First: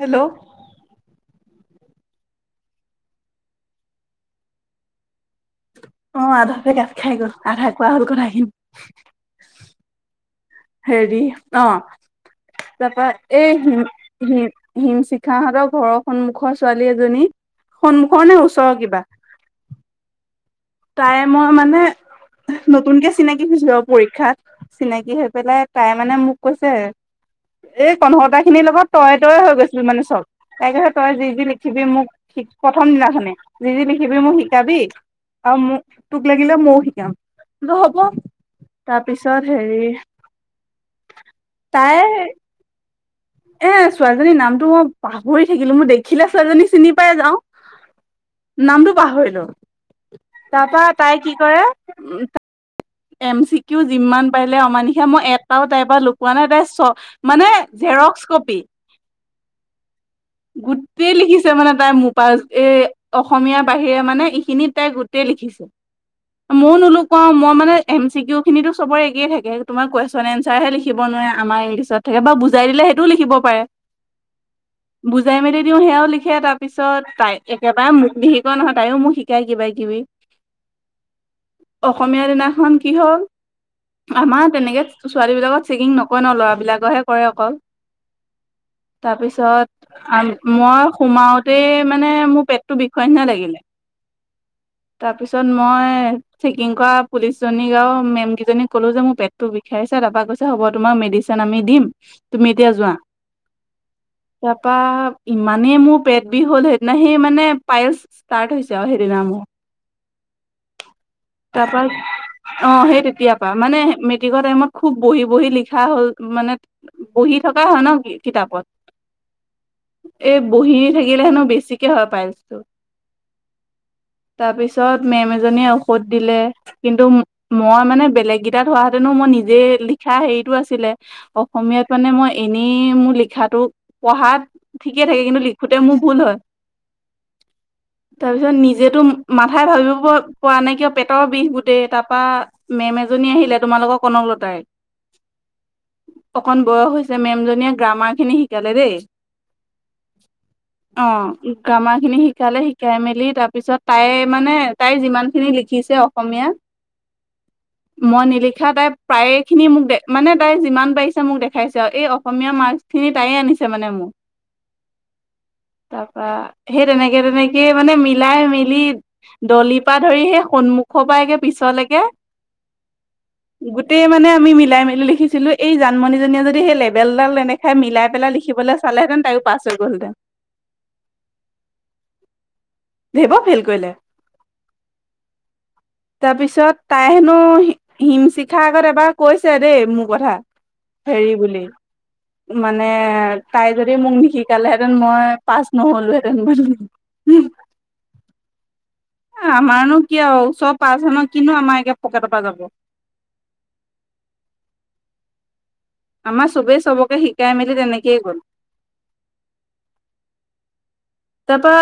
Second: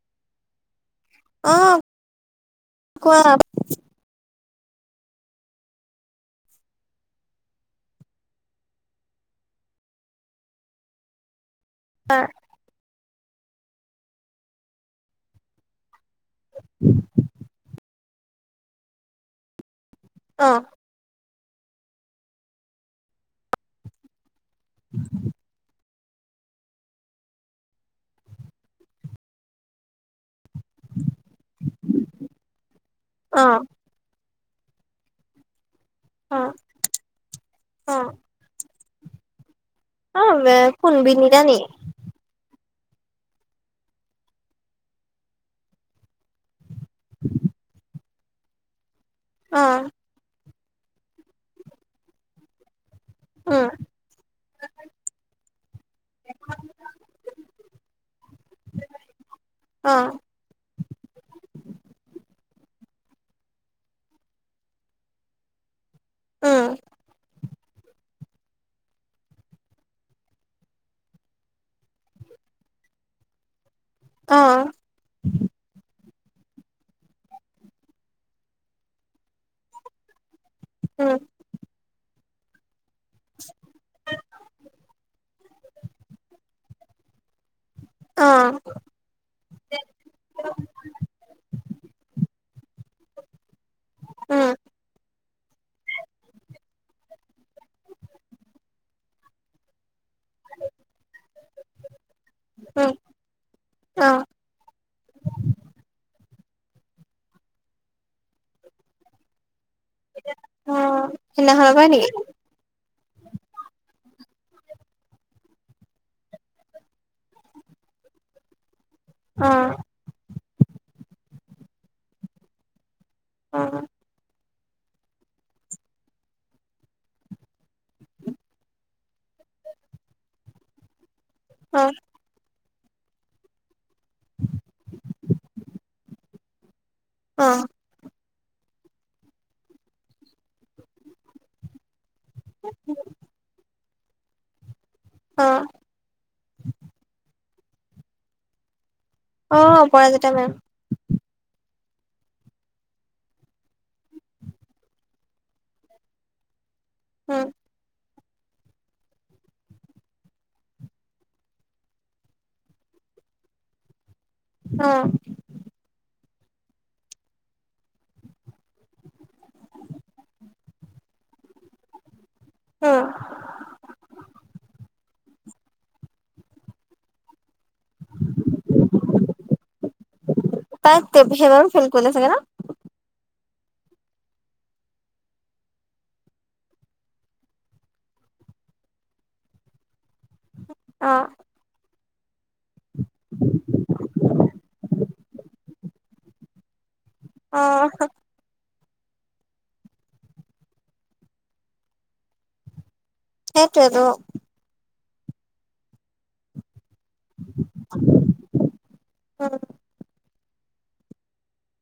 Hello. অ' কোৱা। অ' আধাতে কাট খাই গ'ল আধা কোৱা হ'ল কথাখিনী। হেৰি অ। [unintelligible] তাৰপৰাএই হিম হিম হিম শিখাাহঁতৰ ঘৰৰ সন্মুখৰ ছোৱালী এজনী সন্মুখৰ নে ওচৰৰ কিবা। অ'। তাই মই মানে নতুনকে চিনাকি হৈছিলো আৰু পৰীক্ষাত। চিনাকি হৈ পেলাই তাই মানে মোক কৈছে। এই কন্ধটা খিনিৰ লগত তয়ে তয়ে হৈ গৈছিলো মানে চব। তাই কৈছে তই যি যি লিখিবি মোক প্ৰথম দিনাখনি অ', যি যি লিখিবি মোক শিকাবি। আৰু মোক তোক অ', লাগিলে ময়ও শিকাম হ'ব অ', তাৰপিছত হেৰি অ' বে কোন বিনীতা নি। তাই হে। এ ছোৱালীজনীৰ নামটো মই পাহৰি থাকিলো মই দেখিলে ছোৱালীজনী চিনি পাই যাওঁ। নামটো পাহৰিলোঁ। অ', তাৰ পৰা তাই কি কৰে এম চি উম, কিও যিমান পাৰিলে অমানিশা মই এটাও তাইৰ পৰা লুকোৱা নাই তাইৰ চ মানে জেৰক্স কপি। অ'। গোটেই লিখিছে মানে তাই মোৰ পৰা এ! অসমীয়াৰ বাহিৰে মানে এইখিনি তাই গোটেই লিখিছে। উম, মইয়ো নোলোকাওঁ মই মানে এম চি কি ইউ খিনিতো চবৰে থাকে তোমাৰ কুৱেশ্যন এঞ্চাৰহে লিখিব নোৱাৰে আমাৰ ইংলিছত। তাকেবা বুজাই দিলে সেইটোও লিখিব পাৰে। অ'। বুজাই মেলি দিও সেয়াও লিখে তাৰ পিছত তাই একেবাৰে মোক নিশিকিওৱা নহয় তাইও মোক শিকায় কিবা- কিবি। [unintelligible] উ'ম। অসমীয়া দিনাখন কি হ'ল, আমাৰ তেনেকে ছোৱালী বিলাকত চেকিং নকৰে ন ল'ৰাবিলাকৰহে কৰে অকল। অ'। তাৰপিছত মই সোমাওতে মানে মোৰ পেটটো বিষোৱা নিচিনা লাগিলে। উ'ম। তাৰ পিছত মই চেকিং কৰা পুলিচ জনীক আৰু মেম কিজনীক ক'লো যে মোৰ পেটতটো বি খাইছা তাৰপা কৈছে হ'ব তোমাক মেডিচিন আমি দিম তুমি এতিয়া যোৱা। অঁ'। তাৰাপা ইমানে মোৰ পেট বিষ হ'ল সেইদিনা সেই মানে পায়লচ ষ্টাৰ্ট হৈছে আৰু হেইদিনা মোৰ অ', সেইদিনাখনৰ তাৰপা পৰাই নেকি? অঁ', সেই তেতিয় পৰা মানে মেট্ৰিকৰ টাইমত খুব বহি, বহি লিখা হ'ল মানে। বহি থকা হয় ন কিতাপত। অঁ। এই বহী থাকিলে হেনো বেছিকে হয় পাইন্ঞ্চটো। অঁ। তাৰপিছত মেম এজনীয়ে ঔষধ দিলে, কিন্তু মই মানে বেলেগ গেইটাত হোৱাহতেনো মই নিজে লিখা হেৰিটো আছিলে। অসমীয়াত অ', মানে মই এনেই মোৰ লিখাটো পঢ়াত ঠিকে থাকে, কিন্তু লিখোতে মোৰ ভুল হয়। অঁ। তাৰ পিছত নিজেতো মাথাই ভাবিব পৰা নাই কিয় পেটৰ বিষ গোটেই তাত। তাৰপা মেম এজনী আহিলে তোমালোকৰ কনক লতাই। অ', অকন বয়স হৈছে মেম জনীয়ে গ্ৰামাৰ খিনি শিকালে দেই। অ', অপৰাজিতা মেম। অঁ গ্ৰামাৰ খিনি শিকালে শিকাই মেলি তাৰ পিছত তাই মানে তাই যিমান খিনি লিখিছে, অ'। অসমীয়াত হু'ম। মই নিলিখা তাই প্ৰায়েখিনি মোক দে মানে তাই যিমান পাৰিছে মোক দেখাইছে আৰু এই অসমীয়া মাৰ্কখিনিত তায়ে আনিছে মানে মোক। উম'। তাৰপা সেই তেনেকে তেনেকে মানে মিলাই মিলি দলিপা ধৰি সেই সন্মুখৰপা একে পিছলেকে। উম, গোটেই মানে আমি মিলাই মেলি লেখিছিলো। এই জানমনীজনীয়ে যদি সেই লেভেলডাল নেদেখায় মিলাই পেলাই লিখবলৈ চালেহেঁতেন তায়ো পাছ হৈ গ'লহেঁতেন। তাইতে সেই বাবে ফেল কৰিলেছোগে ন? দেব ফেইেল কৰিলে। তাৰপিছত তাই হেনো হিম শিখাৰ আগত এবাৰ কৈছে দেই মোৰ কথা। অ', হেৰি বুলি। মানে তাই যদি মোক নিশিকালেহেঁতেন মই পাচ নহলোহেঁতেন পাচ। অঁ--হ্‌। এ আমাৰনো কি আও ওচৰ পাঁচ জনৰ, কিনো আমাৰ একে পকেটৰ পৰা যাব। সেইটোৱেটো। আমাৰ চবেই চবকে শিকাই মেলি তেনেকেই গ'ল। হ'য়। তাপা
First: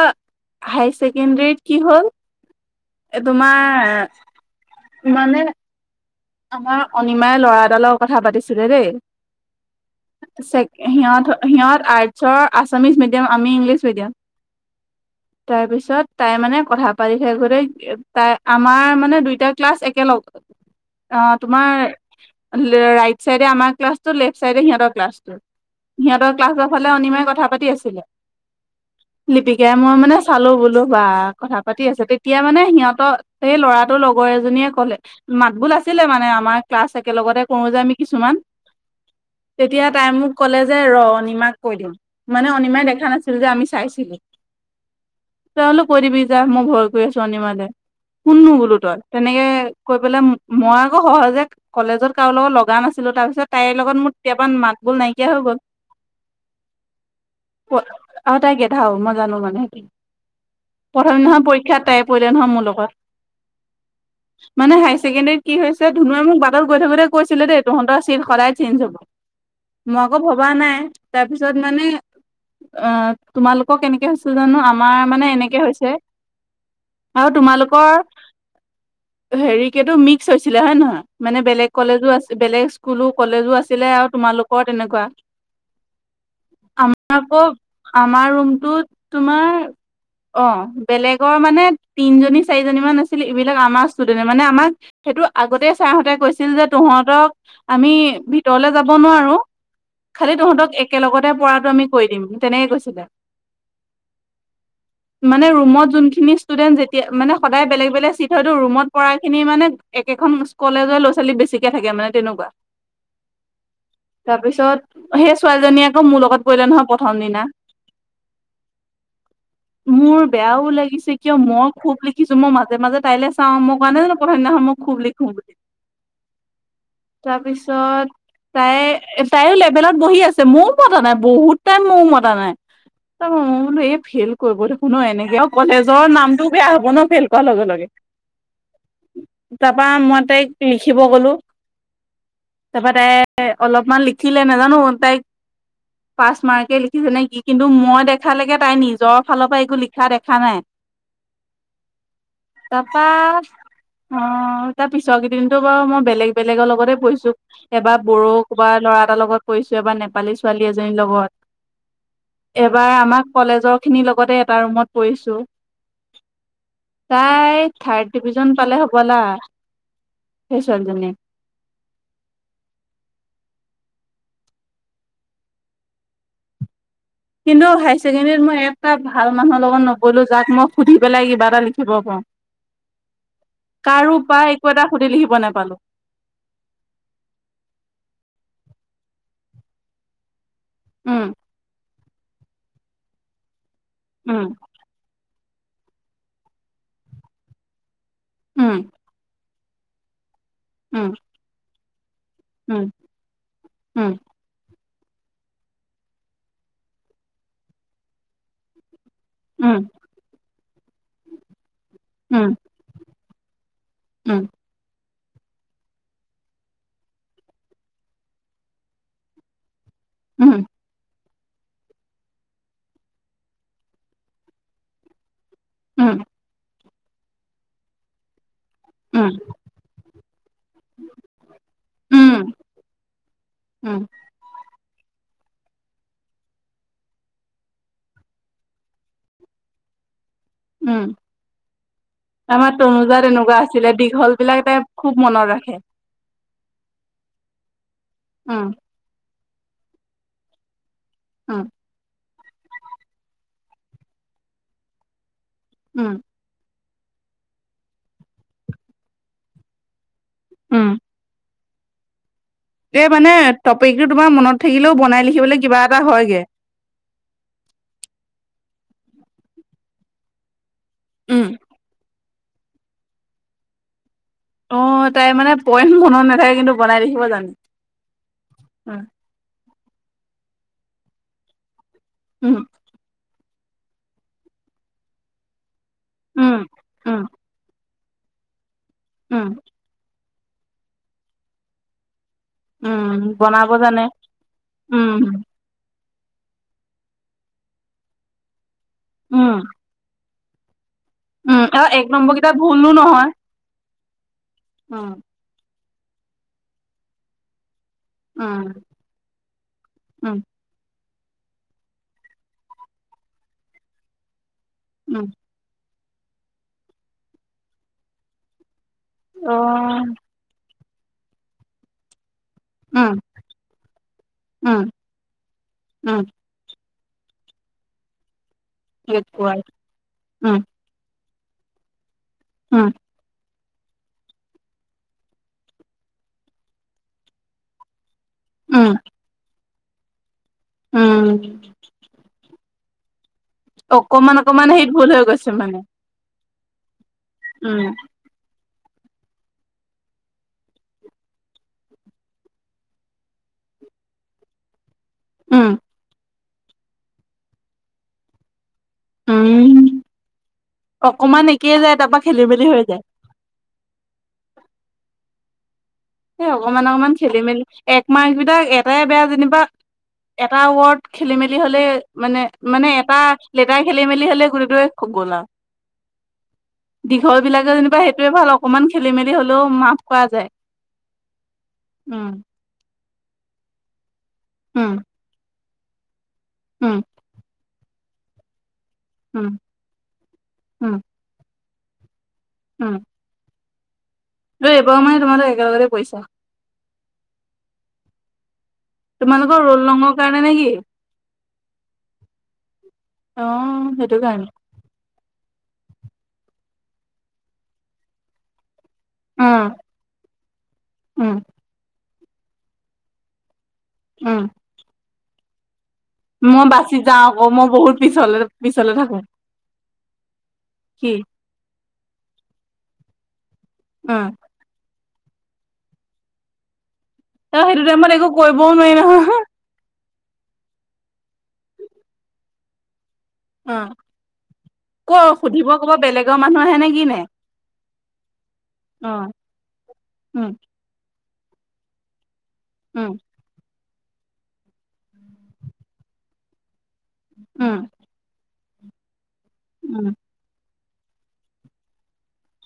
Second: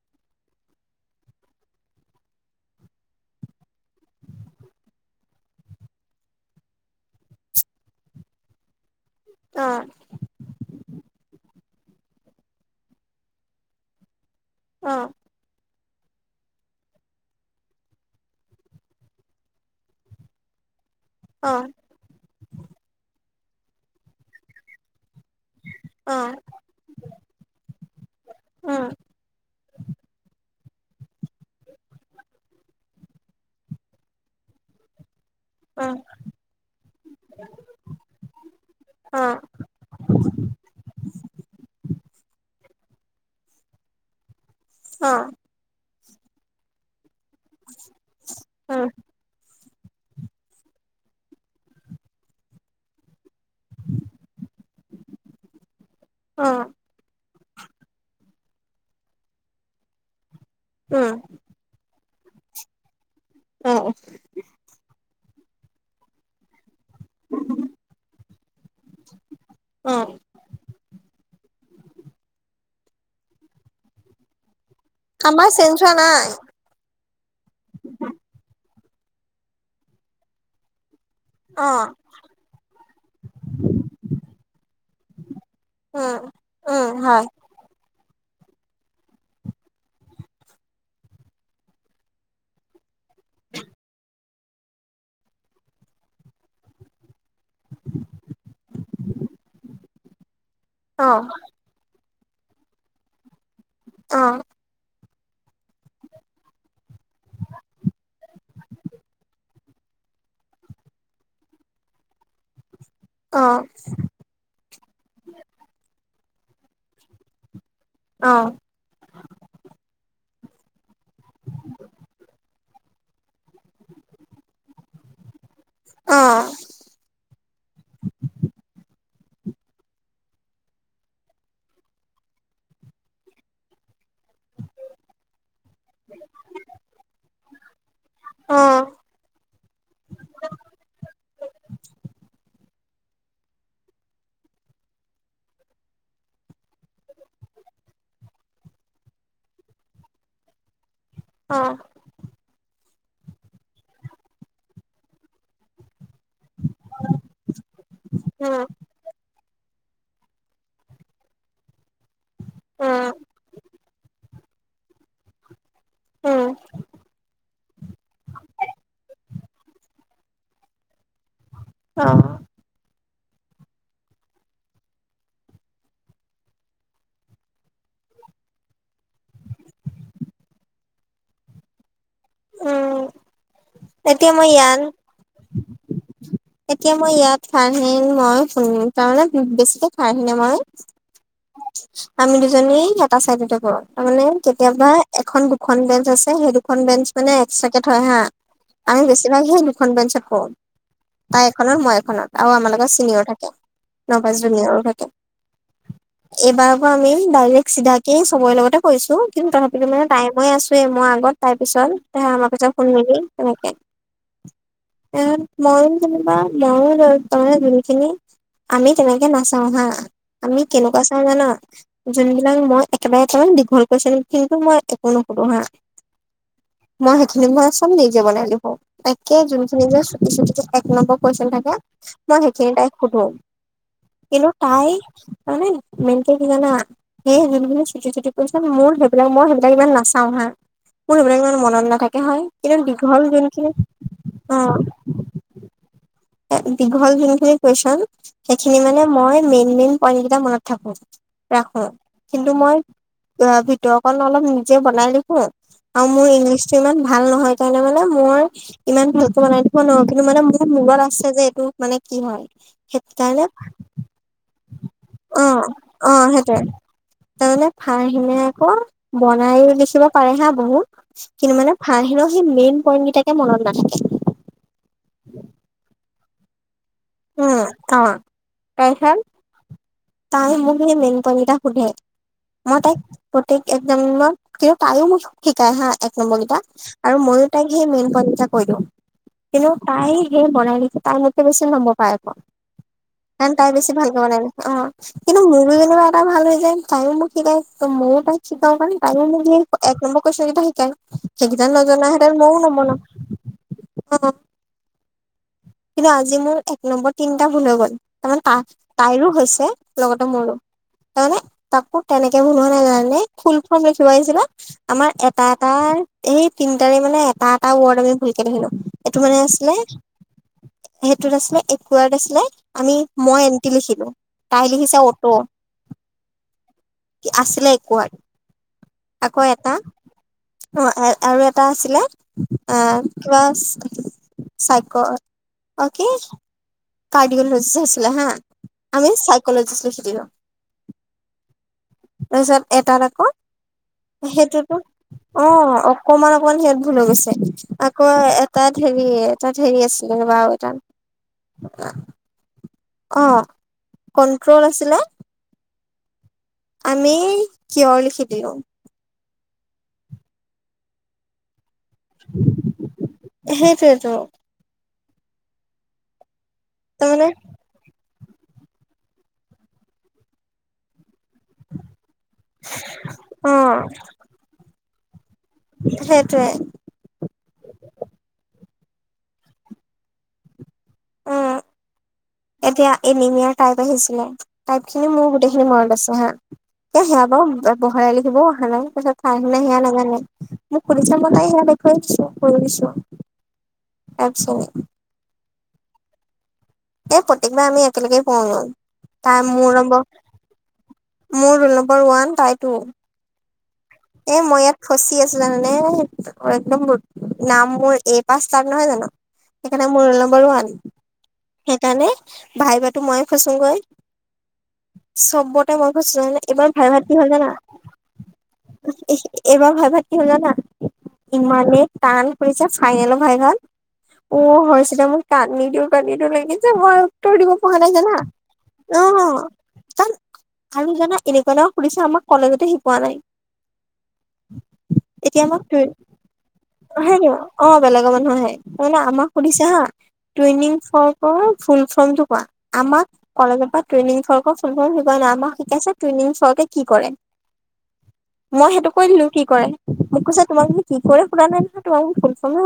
হাই চেকেণ্ডাৰীত কি হ'ল? এ তোমাৰ মানে আমাৰ অনিমাই ল'ৰা এটাৰ লগত কথা পাতিছিলে দেই অঁ। ছেক্‌- সিহঁতৰ সিহঁত আৰ্টছৰ আছামিছ মিডিয়াম, আমি ইংলিছ মিডিয়াম। অ', তাৰপিছত? তাই মানে কথা পাতি থাকোটেই এ তাই, আমাৰ মানে দুইটা ক্লাছ একেলগ্ আঁ অ', তোমাৰ লে- ৰাইট চাইডে আমাৰ ক্লাছটো, লেফ্ট চাইডে সিহঁতৰ ক্লাছটো। অ', সিহঁতৰ ক্লাছৰ ফালে অনিমাই কথা পাতি আছিলে। উম, লিপিকাই মই মানে চালো বোলো বা কথা পাতি আছে। তেতিয়া মানে সিহঁতৰ সেই ল'ৰাটোৰ লগৰ এজনীয়ে ক'লে। মা বুল উম, আছিলে মানে আমাৰ ক্লাছ একেলগতে কৰোঁ যে আমি কিছুমান। অ', তেতিয়া তাই মোক ক'লে যে ৰ অনিমাক কৈ দিম। মানে অনিমাই দেখা নাছিল যে আমি চাইছিলোঁ। অঁ। তই হ'লো কৈ দিবি যা মই ভয় কৰি আছো অনিমালে, কোননো বোলো উম, তই? তেনেকে কৈ পেলাই ম মই আক' সহজে কলেজত কাৰো লগত লগা নাছিলোঁ। তাৰপিছত তাইৰ লগত মোৰ তেতিয়াপা মাত-বোল নাইকিয়া হৈ গ'ল। অঁ। প আৰু তাই গেধাও মই জানোঁ মানে সেইটো। উম, প্ৰথম দিনাখন পৰী ক্ষাত তাই পৰিলে নহয় মোৰ লগত। অঁ, অহ। মানে হাই ছেকেণ্ডাৰীত কি হৈছে ধুনুৱে মোক বা টত গৈ থাকোটে কৈছিলে দেই তহঁতৰ চিট সদায় চেঞ্চ হ'ব। মই অ', আক' ভৱা নাই। তাৰপিছত মানে আ তোমালোকৰ কেনেকে হৈছ টো জানো, আমাৰ মানে আমাৰ এনেকে চেঞ্জ হৈছে হোৱা নাই আৰু তোমালোকৰ হেৰি কি এইটো মিক্স হৈছিলে হ'য় নহয়? মানে বেলেগ অ কলেজো আছি বেলেগ স্কুলো, কলেজো আছিলে আৰু তোমালোকৰ তেনেকুৱা। উম উম আমাৰ হয় আকৌ, আমাৰ ৰুমটোত তোমাৰ অঁ, বেলেগৰ মানে তিনজনী-চাৰিজনী মান আছিলে। ইবিলাক আমাৰ ষ্টুডেণ্টনে, মানে আমাক সেইটো আগতেই ছাৰহঁতে কৈছিল যে তহঁতক আমি ভিতৰলে যাব নোৱাৰো খালি তহঁতক অ একেলগটে পৰাটো আমি কৰি দিম তেনেকে কৈছিলে। অঁ। [inaudible] মানে ৰুমত যোনখিনি ষ্টুডেন্ট যেতিয়া মানে সদায় বেলেগ বেলেগ চিট হয়তো ৰুমত পঢ়াখিনি মানে একেখন কলেজৰ ল'ৰা - ছোৱালী বেছিকে থাকে মানে তেনেকুৱা। অঁ। তাৰপিছত সেই ছোৱালীজনীয়ে আক' মোৰ লগত পৰিলে নহয় প্ৰথম দিনা। অঁ। [inaudible] মোৰ বেয়াও লাগিছে কিয়? মই খুব লিখিছোঁ। মই মাজে মাজে তাইলে চাওঁ। মই কোৱা নাই জানো প্ৰথম দিনাখন মোক খুব লিখো বুলি। অঁ। তাৰপিছত তাই তাইও লেভেলত বহি আছে, ময়ও মতা নাই বহুত টাইম ময়ো মতা নাই। ত বোলো এই ফেইল কৰিব দেখোন ন এনেকে কলেজৰ নামটো বেয়া হব ন ফেইল কৰাৰ লগে লগে। অহ। তাপা মই তাইক লিখিব কলো তাপা তাই অলপমান লিখিলে নাজানো তাইক পাচ মাৰ্কে লিখিছে নে কি কিন্তু মই দেখালেকে তাই নিজৰ ফালৰ পৰা একো লিখা দেখা নাই। [unintelligible] অঁ। তাপা অ তাৰ পিছৰ কেইদিনটো বাৰু মই বেলেগ বেলেগৰ লগতে বহিছো, এবাৰ বডো উম ক'বা ল'ৰা এটাৰ লগত কৰিছো এবাৰ নেপালি ছোৱালী এজনীৰ লগত এবাৰ উম আমাক কলেজৰ খিনিৰ লগতে এটা ৰুমত পৰিছো। উম। তাই থাৰ্ড ডিভিজন পালে হ'বলা, সেই ছোৱালীজনী। অ কিন্তু হায়াৰ ছেকেণ্ডেৰীত মই এটা ভাল মানুহৰ লগত নপৰিলো যাক মই সুধি পেলাই কিবা এটা লিখিব পাওঁ উম কাৰো এতিয়া বা মই একো ইয়াত এটা সুধি লিখিব নাপালো এতিয়া মই ইয়াত খাৰহিন মই তাৰমানে বেছিকে খাই আহিমে মই উম আমি দুজনী এটা চাইডতে কৰো তাৰমানে উম কেতিয়াবা এখন দুখন বেঞ্চ আছে সেই দুখন বেঞ্চ মানে এক্সট্ৰাকে থয় হা উম আমি বেছিভাগ সেই দুখন বেঞ্চত পওঁ উম তাই এখনত মই এখনত আৰু আমাৰ লগত চিনিয়ৰ থাকে উম ন জুনিয়াৰো থাকে এইবাৰ পৰা আমি ডাইৰেক চিধাকে চবৰে লগতে কৈছো কিন্তু উম তথাপিতো মানে টাই মই আছোৱেই মই আগত তাৰ পিছত আমাৰ উম পিছত ফোন মিলি তেনেকে উম এওঁ মই যেনিবা ময়ো লয় তই যোনখিনি আমি তেনেকে নাচাও হা উম উম আমি কেনেকুৱা চাওঁ জান যোনবিলাক মই একেবাৰে কৈ দীঘল কোৱৈচনখিনি কিন্তু মই একো নোসোধোঁ হা উম মই সেইখিনি মই চম নিজে বনাই লিখো উম একে যোনখিনি যে চুটি চুটি এক নম্বৰ কুৱেশ্যন থাকে উম মই সেইখিনি তাই সোধো উম কিন্তু তাই তাৰ মানে মেইনটো কি জানা সেই যোনখিনি চুটি চুটি কোৱেচন মোৰ সেইবিলাক মই সেইবিলাক ইমান নাচাও হা উম মোৰ সেইবিলাক ইমান মনত নাথাকে হয় আমাৰ কিন্তু তনুজা দীঘল তেনেকুৱা যোনখিনি আছিলে দীঘল বিলাক অহ তাই খুব মনত ৰাখে দীঘল যোনখিনি কুৱেশ্যন উম সেইখিনি মানে মই মেইন মেইন পইন্ট কেইটা মনত থাকো উম ৰাখো কিন্তু মই ভিতৰ অকণ অলপ নিজে বনাই লিখো আৰু উম মোৰ ইংলিছটো ইমান ভাল নহয় কাৰণে মানে মোৰ ইমান ভালকে বনাই লিখিব নোৱাও কিন্তু মানে মোৰ উম মনত আছে যে এইটো মানে কি হয় এই মানে সেইকাৰণে টপিকটো তোমাৰ মনত থাকিলেও বনাই অ লিখিবলৈ কিবা এটা অ হয়গে সেইটোৱে তাৰমানে ফাৰহিনে আকৌ বনাই লিখিব পাৰে হা বহুত উম কিন্তু মানে ভাৰাহিলৰ সেই মেইন পইণ্ট কেইটাকে মনত নাথাকে অ তাই মানে পইম মনত নাথাকে কিন্তু বনাই লিখে উম তাৰপিছত তাই মোক সি মেইন পইন্ট কেইটা সুধে উম মই তাইক প্ৰত্যেক এক নম্বত কিন্তু তাইও মোৰ চব শিকাই হা এক নম্বৰ উম কিটা আৰু উম ময়ো তাইক সেই মেইন পইন কেইটা কৈ দিওঁ উম কিন্তু তাই সেই বনাই লিখি তাই মুতকে বেচি নম্বৰ পায় আক উম কাৰণ তাই বনাব বেছি জানে ভালকে বনাই, অ', উম কিন্তু মোৰ [unintelligible] টা ভাল হৈ যায় তায়ো মোক শিকাই ত ময়ো তাক শিকাও কাৰণে তাইও মোক উম এক নম্বৰ কুয়েচন কেইটা শিকাই উম সেইকেইটা আৰু এক নজনা হেতেন নম্বৰ কেইটা মইও নম্বৰ ভুলো নাপাওঁ, অঅ অ কিন্তু আজি মোৰ এক নম্বৰ তিনিটা ভুল হৈ গ'ল তাৰমানে তা উম তাইৰো হৈছে লগতে উম মোৰো তাৰমানে তাকো তেনেকে ভূল হোৱা নাই জানানে ফুল ফ্ৰম লিখিব আহিছিলে আমাৰ উম এটা এ টাৰ সেই তিনটাৰে মানে এটা এটা ৱৰ্ড আমি ভুলকে লিখিলো এইটো মানে অ আছিলে সেইটোত আছিলে একোৱাত আছিলে আমি উম মই এনটি লিখিলো তাই উম লিখিছে অটো উম উম আছিলে একোৱাত আকৌ এটা অ আৰু এটা আছিলে অ উম কিবা চাইক অও কি কাৰ্ডিওলজিষ্ট আছিলে হা উম আমি চাইকলজিষ্ট লিখি দিলোঁ উম তাৰপিছত এটাত আকৌ অকমান অকমান সেইটোতো, হেৰিত ভুল হৈ গৈছে অঁ মানে অকমান, অকমান, হিঅত ভূল হৈ গৈছে। উম আকৌ তাত হেৰি তাত হেৰি আছিলে ৰবা আৰু এটাত অ কন্ট্ৰল আছিলে। উম। আমি কিয় লিখি দিলো। উম অকমান একেই যায়, তাৰপা খেলি মেলি হৈ যায়। সেইটোৱে ত'। সে অকমান অকমান তাৰমানে খেলি মেলি। একমা এবিলাক এটাই বেয়া যেনিবা, এটা ৱৰ্ত খেলি মেলি হ'লেই মানে মানে এটা অ লেটাৰ খেলি মেলি হলে গোটেই টোৱে গ'ল আৰু। সেইটোৱে। দীঘল বিলাকে যেনিবা সেইটোৱে ভাল অকমান খেলি মেলি হলেও মাফ কৰা যায়। অ উম। এতিয়া এনিমিয়া টাইপ আহিছিলে, টাইপ উম খিনি মোৰ গোটেইখিনি মনত আছে হা। উম এ সেয়া বাৰু বহাই লিখিবও অহা নাই, তাই উম মানে সেয়া নাজানে মোক উম সুধিছে মই তাইক সেয়া দেখুৱাই দিছো, কৰি দিছো। তাৰপিছত এইবাৰু মানে তোমালোক একলগতে পইছা? এই প্ৰত্যেক বাৰে আমি একেলগে পও [unintelligible] তাই তোমালোকৰ মোৰ ৰোল নম্বৰ, ৰঙৰ কাৰণে নে কি মোৰ ৰোল নম্বৰ ওৱান, তাই টু। অ এ কাৰণে মই ইয়াত ফচি আছোঁ জানানে, একদম নাম মোৰ এ পা ষ্টাৰ্ট নহয় জানো। উম সেইকাৰণে মোৰ ৰোল নম্বৰ ওৱান, উম সেইকাৰণে ভাই ভা'তো মইে ফচোংগৈ। উম। চবতে মই ফছো জানা, মই এইবাৰ বাচি ভাই ভাত যাওঁ কি হল আকৌ জানা? মই বহুত পিছলে পিছ এইবাৰ ভাই ভাত কি হল জানা? কি ইমানে টান কৰিছে ফাইনেলৰ ভাই ভাত। উম। অ হৈছেলে মোৰ টান, ন্দি দিওঁ কান্দি দিওঁ লাগিছে ভয়। উত্তৰ দিব ত সেইটো পৰা নাই টাইমত জানা? একো কৰিবও নোৱাৰি নহয় অহ। আৰু জানা এনেকুৱা ন, সুধিছে আমাক কলেজতে শিকোৱা নাই। অ ক' এতিয়া সুধিব আমাক ক'ব বেলেগৰ ম আহে নি, অ বেলেগৰ মানুহ আহে। তাৰ মানে অ আমাক সুধিছে হা উম টেইং ফৰ্ম অ ফুল ফৰ্মটো কোৱা? আমাক উম কলেজৰ পৰা ট্ৰোইনিং ফ্ৰৰকৰ ফোল ফ্ৰম শিকাই নাই, আমাক শিকাইছে ট্ৰেইং ফ্ৰকে কি কৰে? উম। মই সেইটো কৈ দিলো, কি কৰে। উম মোক কৈছে তোমাক কি কৰে সুধা নাই নহয়, তোমাক মই ফোল ফ্ৰম হে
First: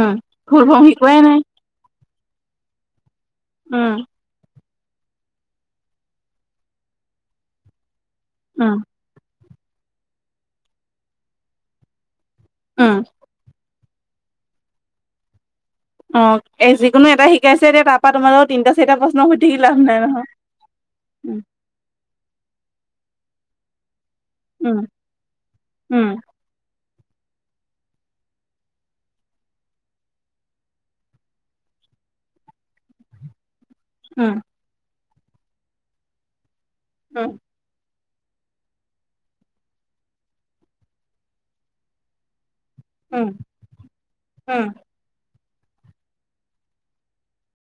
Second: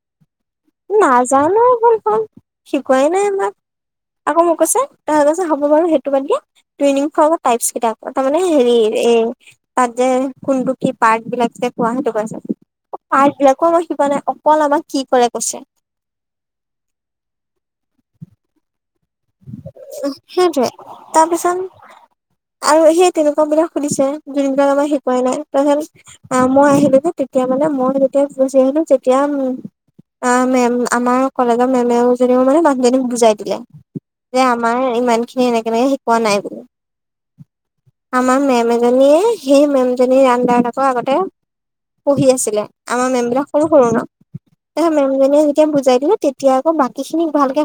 উম ভুল বম শিকোৱাই নাই নাযানো ফোল ফ্ৰম, শিকোৱাই নাই আমাক। উম। আকৌ মোক কৈছে, তই কৈছে হ'ব বাৰু সেইটো বাদ দিয়া, ট্ৰোইনিং ফ্ৰমৰ টাইপছ কেইটা? তাৰ মানে হেৰি উম এই, তাত যে কোনটো কি পাৰ্ত বিলাক যে কোৱা হয় সেইটো কৈছে। উম পাৰ্ত বিলাকো আমাক শিকোৱা নাই, অকল আমাক কি কৰে কৈছে? অ এই যিকোনো এটা শিকাইছে এতিয়া, তাৰ পৰা তোমালোকক তিনি-চাৰিটা প্ৰশ্ন সুধি থাকি লাভ নাই নহয়। তাৰ উম পিছত আৰু সেই তেনেকুৱা বিলাক সুধিছে। যোন বিলাক উম আমাক শিকোৱাই নাই, ত উম [unintelligible] আহ মই আহিলোঁ যে, তেতিয়া মানে মই যেতিয়া গুচি আহিলো, তেতিয়া উম অ মেম আমাৰ কলেজৰ মেমেওজনীও মানে মানুহজনীক বুজাই দিলে। যে আমাৰ ইমান খিনি এনেকে এনেকে শিকোৱা নাই বুলি। অ। আমাৰ মেম এজনীয়ে, সেই মেমজনীৰ আন্দাৰত আকৌ আগতে পঢ়ি আছিলে। আমাৰ উম মেমবিলাক সৰু সৰু ন, উম মেমজনীয়ে যেতিয়া বুজাই দিলে তেতিয়া আকৌ বাকীখিনিক ভালকে